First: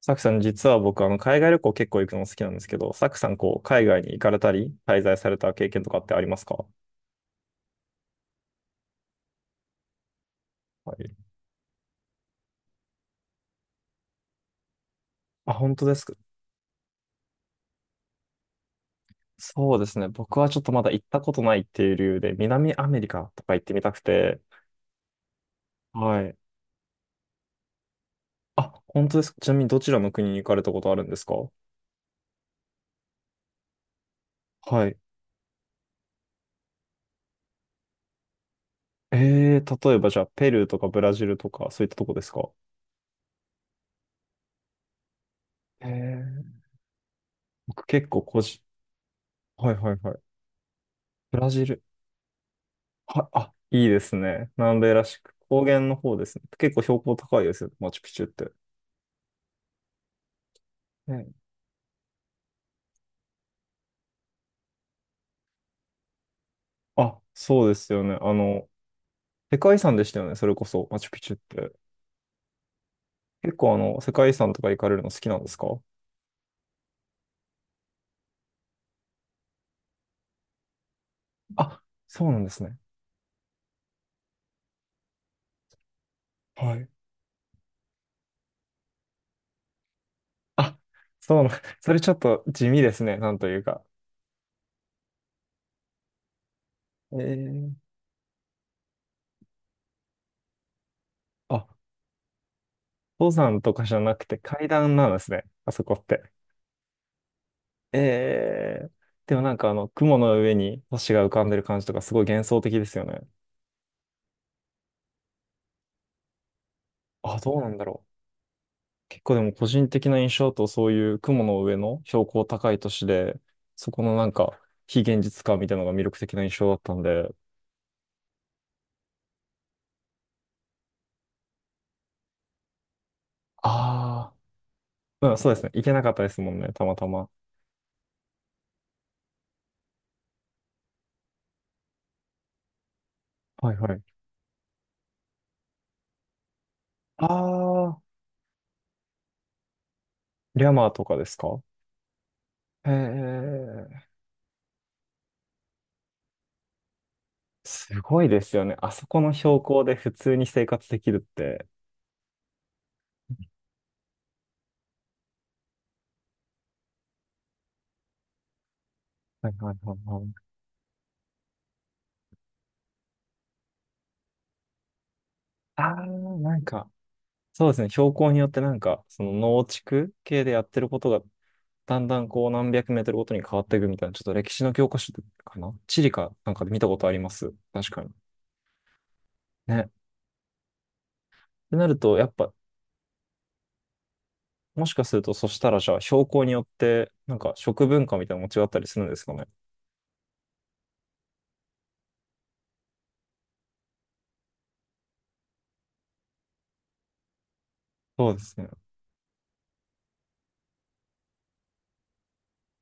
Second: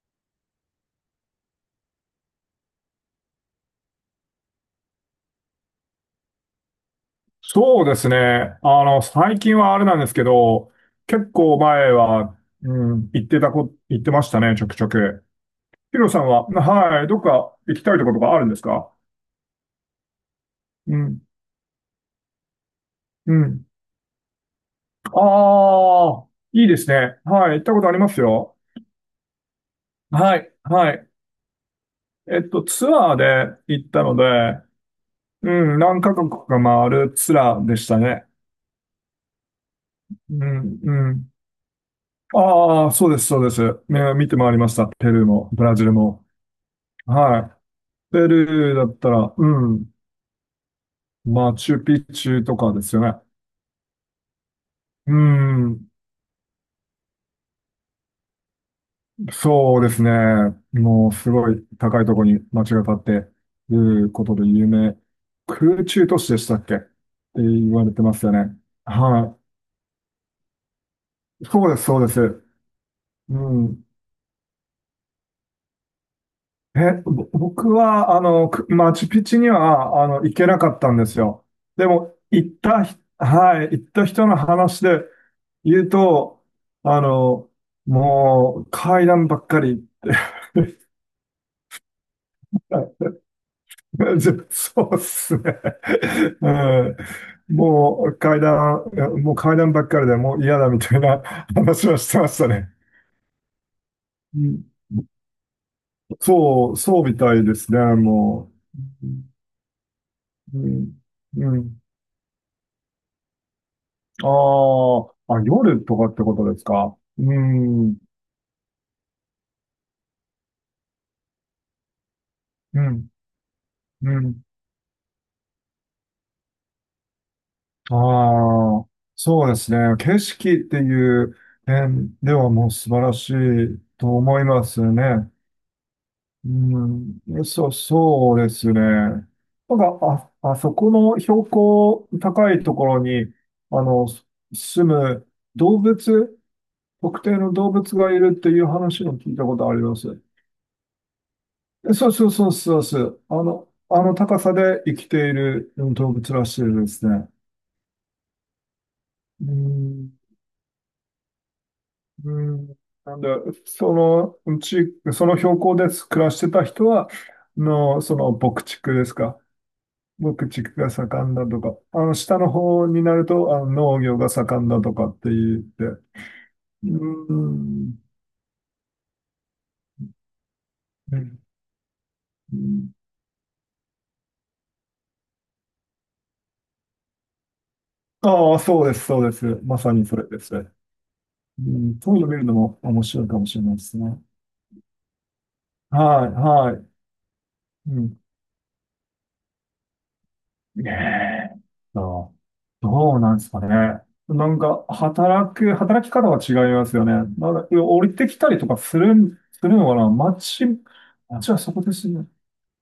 サクさん、実は僕、海外旅行結構行くの好きなんですけど、サクさん、海外に行かれたり、滞在された経験とかってありますか？そうですね。最近はあれなんですけど、はい。結構前は、うん、行ってましたね、ちょくちょく。あ、本当でヒすロか？さんは、はい、どっか行きたいところがあるんですか？そうですね。僕はちょっとまだう行ったん、ことないっていう理由で、南アメリカうとか行っん。てみたくて。あはあ、い。いいですね。はい、行ったことありますよ。あ、本当ですか？ちなみにどちらの国には行い、かれたことはあるんい。ですか？ツアーで行ったので、はい。うん、何カ国か回るツアーでしたね。例えばじゃあ、うペルーとん、かブラうジん。ルとか、そういったとこですか？ああ、そうです、そうです。ね見て回りました。ペルーも、ブラジえルも。ー、は僕結い。ペ構個人、ルーだったら、うはいん、はいはい。ブラマジチル。ュピチュとかですよね。あ、いいですね。南米らうしく。高原ん、の方ですね。結構標高高いですよね、マチュピチュって。そうですね。もうすね。ごい高いところに街が建っていることで有名。空中都市でしたっけってあ、そう言でわすれてよまね。すよね。は世界遺産でしたよね、それこそ、マチュピチュっい。そうて。です、そうです。う結構ん。世界遺産とか行かれるの好きなんですか？僕は、マチュピチュには、行けなかったんですよ。あ、でも、そうなん行でっすね。たひ、はい、行った人の話で言うと、はい。あの、もう階段ばっかり。あ、そうなん、それちょっと地味はですい ね、なんというか。そうっすね。うえん。ー、もう階段、いやもう階段ばっかりでもう嫌だみたいな あ、話はしてましたね。登山とかじゃなくてうん、階段なんですね、あそこって。そう、そうみたいですね、もえー、う。でもなんか雲の上うにん。星が浮かんでうるん。感じとかすごい幻想的ですよね。あーあ、夜とかってことですか？うあ、どうなんだん。ろう。結構でも個人的な印象だとそういう雲の上の標高高いう都市ん。で、そこのうなんん。か非現実感みたいなのが魅力的な印象だったんで、ああ、そうですね。景色っていう点ではもう素晴らしいとあ思いますあ、ね。うん、そうですね。行けなかったですもんね、たまたま。うん、そう、そうですね。なんか、あそこの標高高いところに、はいあはい。の、す住む動物、特あ定の動物あ、がいるっていう話を聞いたことあります。リャマーとかですか？そうそうそうそうへそう。あえ、の高さで生きている動物らしいですね。すごいですよね。あそこのう標高で普ん、通に生活できるって。うん、なんで、そのうち、その標高で暮らしてた人は、その牧畜ですか。はいはいはいはい。牧畜が盛んだとか、下の方になると、農業が盛んだとかって言っあて。あ、なんうか、そうん。ですね。標高によってなんか、その農地区系でやってることがだんだんこう何百メートルごとに変わっていくみたいな、ちょっと歴史の教科書かな地理かなんかで見たことあります。確かに。ああ、ー、そうです、そうです。ね。まっさにそれですね。うてなるん、そと、ういやうのっ見るぱ、のも面白いかもしれないですね。もしかすると、そしたらじゃあ、標はい、高によっはい。て、なんか食う文化ん、みたいなのも違ったりするんですかね。ねえ。ああ、どうなんですかね。なんか、働き方は違いますよね。なんか、降りてそうきでたすりとね。かするのかな、街、街はそこですね。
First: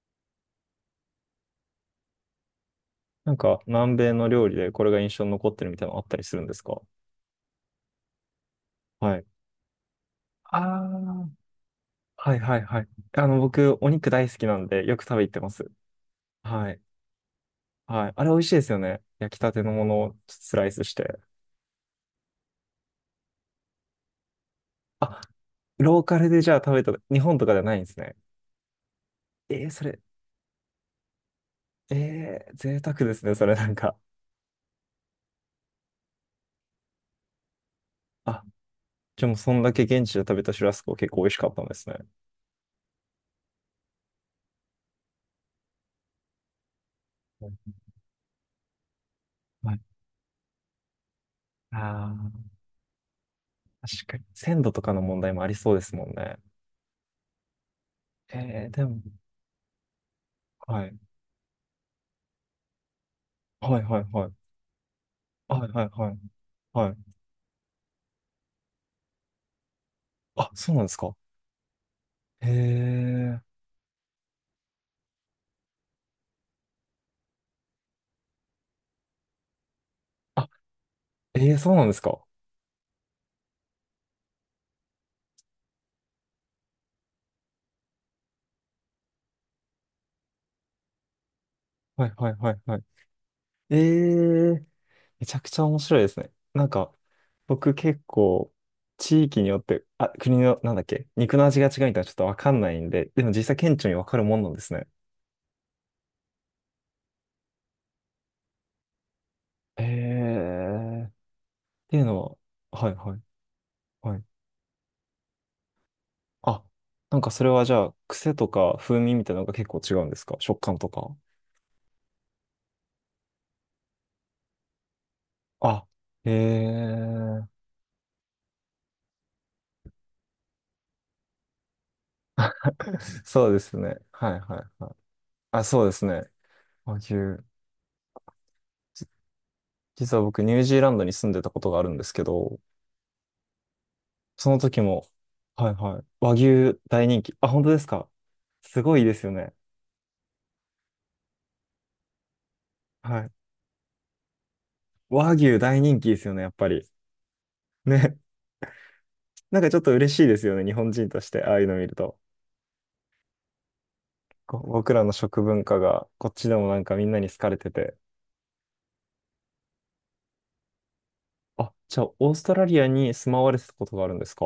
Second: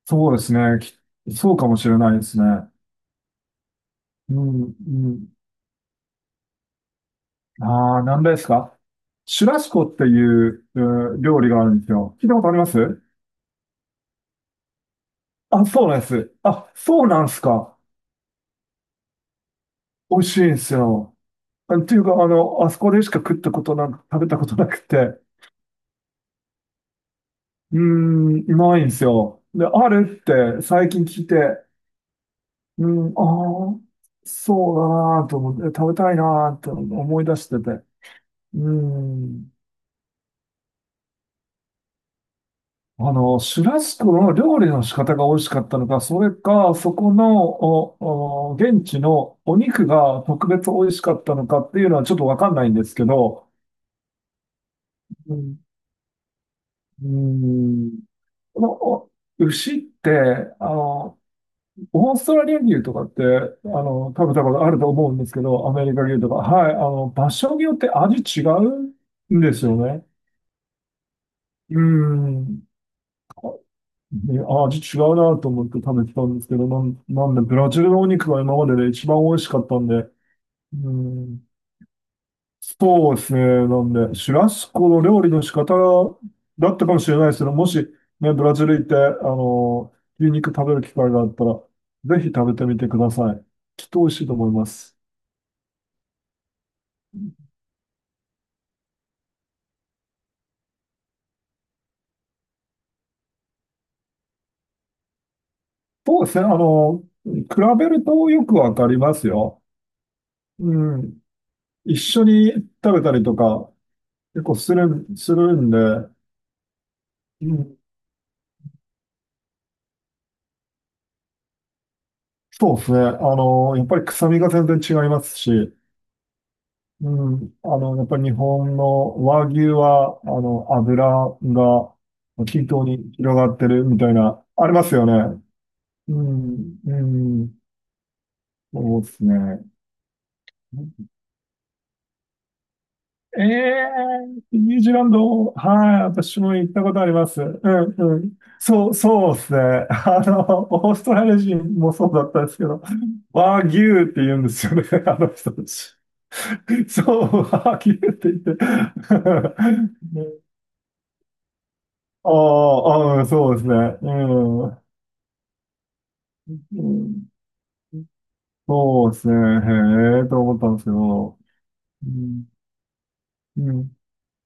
そうですね。そうかもしれないですね。なんか、南米のう料理ん、でこれがう印象ん。に残ってるみたいなのあったりするんですか？ああ、なんですか？はい。シュラスコっていあうあ、料理があるんですよ。聞いはたいことあはりいまはい。す？僕、お肉大好きなんで、よく食べ行ってまあ、す。そうなんです。はあ、い。そうなんですか。はい。あれ美味しいですよね。焼きたてのものを美味しいんスでライすスしよ。て。っていうか、あそこでしか食ったことなく、食べたことなくて。あ、ローカルでじゃあ食べた、日本とかじゃなういーんですね。ん、ないんですよ。で、そあれ、るって最近聞いて、贅う沢ん、ですね、それなあんあ、か。そうだなと思って、食べたいなと思い出してて。あ、うでもん。そんだけ現地で食べたシュラスコ結構美味しかったんですね。シュラスコの料理の仕方が美味しかったのか、それか、そこの、は現地のお肉い。が特別美味しかったのかっていうのはちょっとあわあ、かんないんですけど、確かに。鮮度とかの問題うもありん、そうですもんね。うん、このでも、牛って、あはい。の、オーストラリア牛とかって、はいはいは食べたい。ことあると思うんですけはど、いアはメいリカはい。牛とか。はい。はい。場所によって味違うんですよね。あ、そうなんですか？うへん。え。ね、味違うなと思って食べてたんですけど、なんで、ブラジルのお肉が今までで一番美味しかったんで、あ、うん。そうなんですか？そうですね。なんで、シュラスコの料理の仕方だったかもしれないですけど、もし、ね、ブラジル行って、あの、牛肉食べる機会があったら、はいぜひはい食はべいてみはい。てください。えきっと美味しいと思いえ。ます。めちゃくちゃ面白いですね。なんか、僕結構、地域によって、あ、国の、なんだっけ、肉の味が違うみたいなちょっとわかんないんで、でも実際顕著にわかるもんなんですね。そうですね。比べるとよくわかりますよ。へうえ。っん。て一いうの緒には、はい食べたはいりとか、はい。結構するんで、あ、なんかそれうはじん、ゃあ、癖とか風味みたいなのが結構違うんですか？食感とか。そうですね。やっぱり臭みが全然違いますし、あ、へうえ。ん。やっぱり日本の和牛は、油が均等に 広そがうっでてするみね。たいはいな、はありいまはい。すよね。あ、そうですうね。ん、和う牛。ん、そうじですね。実は僕、ニュージーランドに住んでたことがあるんですけど、ええそのニュ時ージーラも、ンド、はいははい、い。和私も行っ牛たこと大あり人ま気。す。あ、う本当ですん、か？うん。すそう、ごいですよそうですね。ね。オーストラリア人もそうだったんですけど、はい。和牛って言うんですよね、あの和人牛た大ち。人気ですよね、やっぱり。そう、和牛ってね。言って。なんかちょっと嬉しいですよね、日本人として、ああいうの見ると。ああ、うん、そうですね。うこん。う僕らの食文化が、こっちでもなんかみんなん、に好かれてて。そうですね。へえ、と思ったんですけど。あ、じゃうあ、オースん、トラリアに住まわれうてたことん、があるんですか？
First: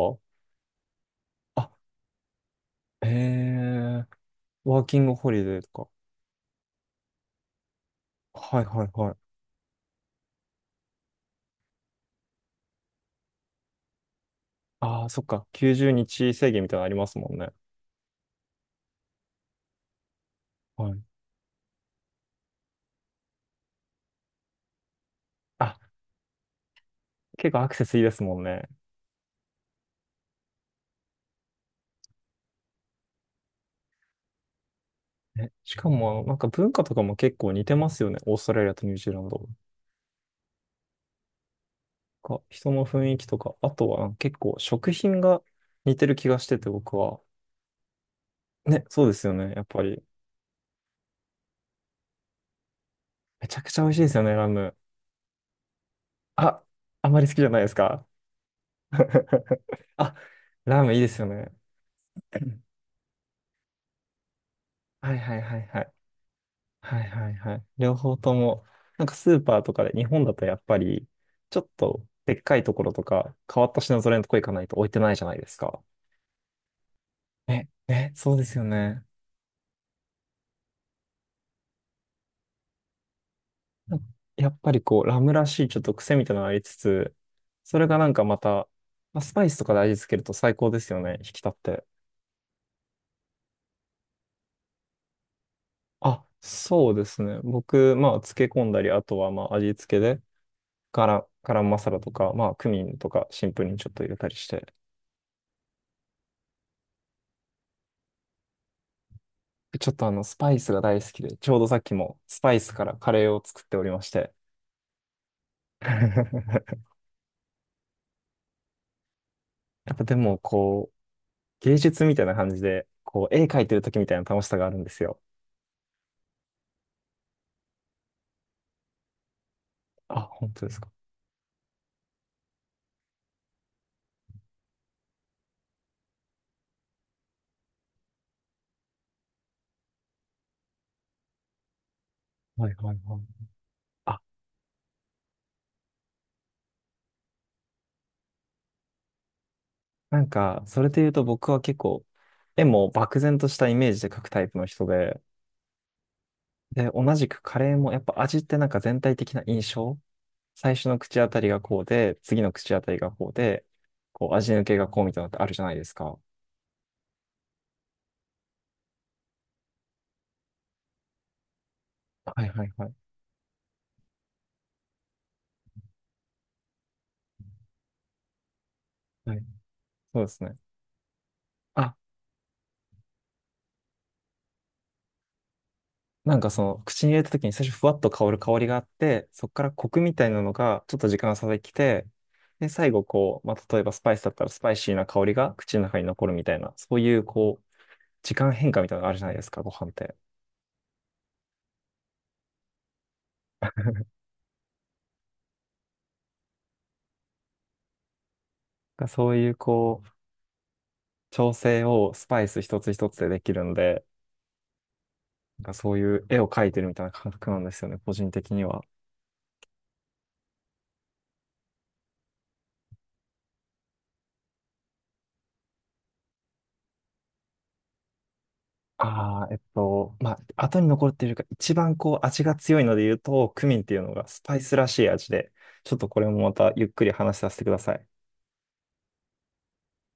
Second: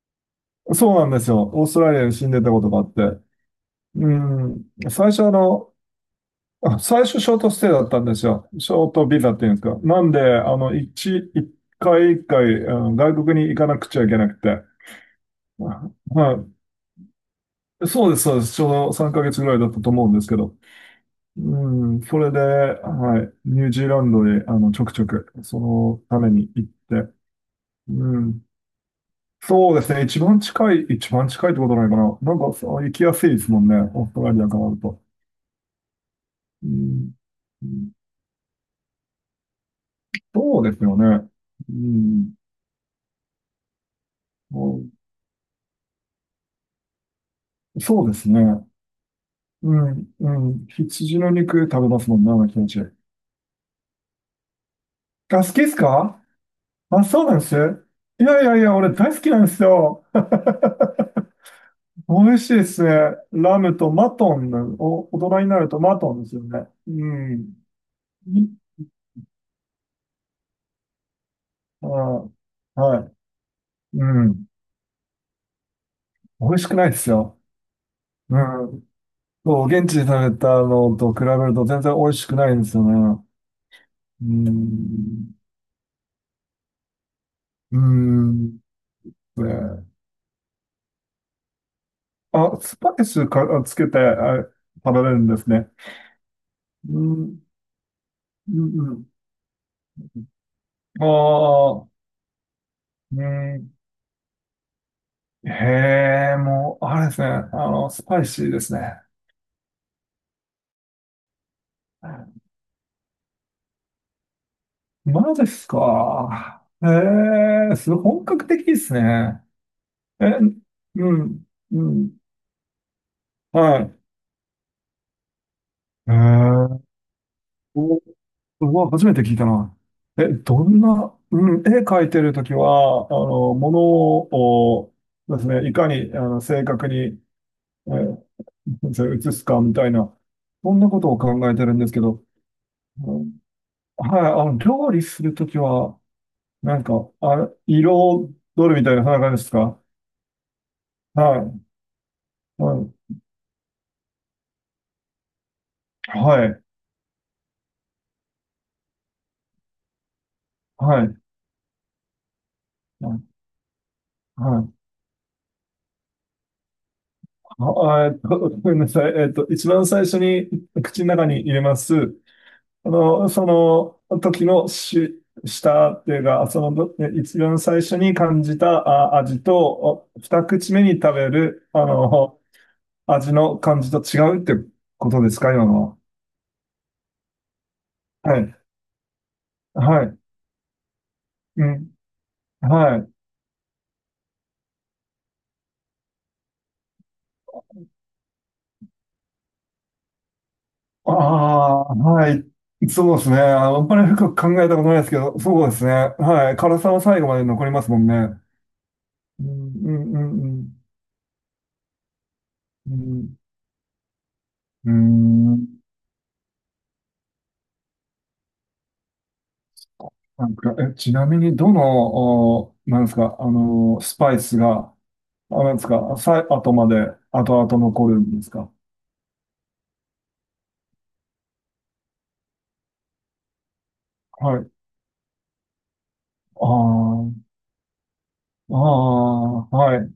そうなんですよ。オあ、ーストラリアに死んでたことがあっへて。え、うん。ワーキン最グ初ホあリデーの、とあ最初ショートステイだったんですか。よ。はいシはョいートはい。ビザっていうんですか？なんで、一回一回、外国に行かなくちゃいけなくて。ああ、そっか。ま90あ、日は制限みたいなのありますもんね。い。そうです、そうです。ちょうど3ヶ月ぐらいだったと思うんですけど。はい。うん、それで、はい。ニュージーランドに、ちょくちょく、そあ、のために行って。結構アクセスいいでうすもん。んね。そうですね。一番近いってことないかな。なんか、そう行きやすいですもんね。オーストラリアからだと。ね、しかも、なんかう文化とかん、も結構似うてまん、すよね。オーストラリアとニュージーランドそうですよね。うん。が。人の雰囲気とか、あとは結構食品が似てる気がしてて、僕は。そうですね。ね、そうですよね。やっうぱり。ん、うん。羊の肉食べますもんな、毎日。めちゃくちゃ美味しいですよね、ラム。あ、好きですか？あ、あ、あまそりう好きなんじでゃす。ないですか。いやいやいや、俺大好きなんです よ。あ、ラムいいですよね。美味しい ですね。ラムとマトンの、はい大は人いにはないるとはい。マトンですよね。はいうはいはん。い。両方とにも、なんかスーパーとかで、日本だとやっぱり、ちょっあとー、でっかいところはとい。か、変わった品う揃えのとこ行ん。かないと置いてないじゃないですか。美味しくないですよ。ね、ね、そううですよん。ね。そう、現地で食べたのと比べると全然美味しくないんですよね。なんかうやっぱりこう、ラムん。らしいちょっと癖みたいなのがありつつ、そうれがなんかまん。た、まあ、スパイスとかで味ね付けると最高ですよね、引き立って。あ、スパイスか、つけて、食べれるんですね。あ、そううですね。ん、僕、まあ、漬けう込んだり、ん、うあん。とはまあ、味付けで、ガラ、ガラムマああ、サラとか、まあ、クミンとうか、シンプルん。にちょっと入れたりして、へえ、もう、あれですね。スパイシーですね。ちょっとスパイスが大好きで、ちょうどさっきもスパイスからカレーを作っておりまして。マジですか？やへえ、すごい本格的ですね。っぱでえ、も、こう、うん、芸う術みん。たいな感じで、こう、絵描いてはるい。時みたいな楽しさがあるんですよ。へえ、お、うわ、初めて聞いたな。あ、本ど当ですんか？な、うん、絵描いてるときは、ものをですね、いかに、正確に、えそれ移すかみたいな、そんなことを考えてるんですけど、はいはいうはい。ん、はあ、い、料理するときは、なんか、色どるみたいな、そんな感じですか？なんか、それで言うとは僕は結い、構、絵はもい、漠然としたイメージで描くタイプの人で、はい、で、同じくカレーもやっぱ味ってなんか全体的な印象、最初のは口い、当たりがこうで、次の口当たりがこうで、こうは味抜い。けがこうみたいなのってあるじゃないですか。ごめんなさい。一番最初に 口の中に入れます。はいはいはい。その時の舌っていうか、そのど、え一番最初に感じたは味い。と、そうです二ね。口目に食べる、あ、味の感じと違うってことですか、今のは？なんかその、口に入れた時に最初ふわっと香るはい。香りがあって、そこからコクはみい。たいなのがちょっと時間が差でうきん。て、で、最は後い。こう、まあ、例えばスパイスだったらスパイシーな香りが口の中に残るみたいな、そういうこう、時間変化みたいなのがあるじゃないですか、ご飯って。ああ、はい。そうですね。あなんんまり深く考えたことないですけど、そうですね。はい。辛さは最後まで残りますもんね。かそうういうん、うこう、ん、うん、調整をスパイス一うつ一つでん。できるんで、うん。うーなんかん、そういう絵を描いてるみたいな感覚なんですよね、個人的には。なんか、ちなみに、どの、なんですか、スパイスが、なんですか、後まで、後々残るんですか？ああ、まあ、後に残っているか、一番こう味が強いので言うと、クミンっていうのがスパはイい。スらしい味で、ちょっとこれもまあたゆっくり話あ、させてください。ああ、はい。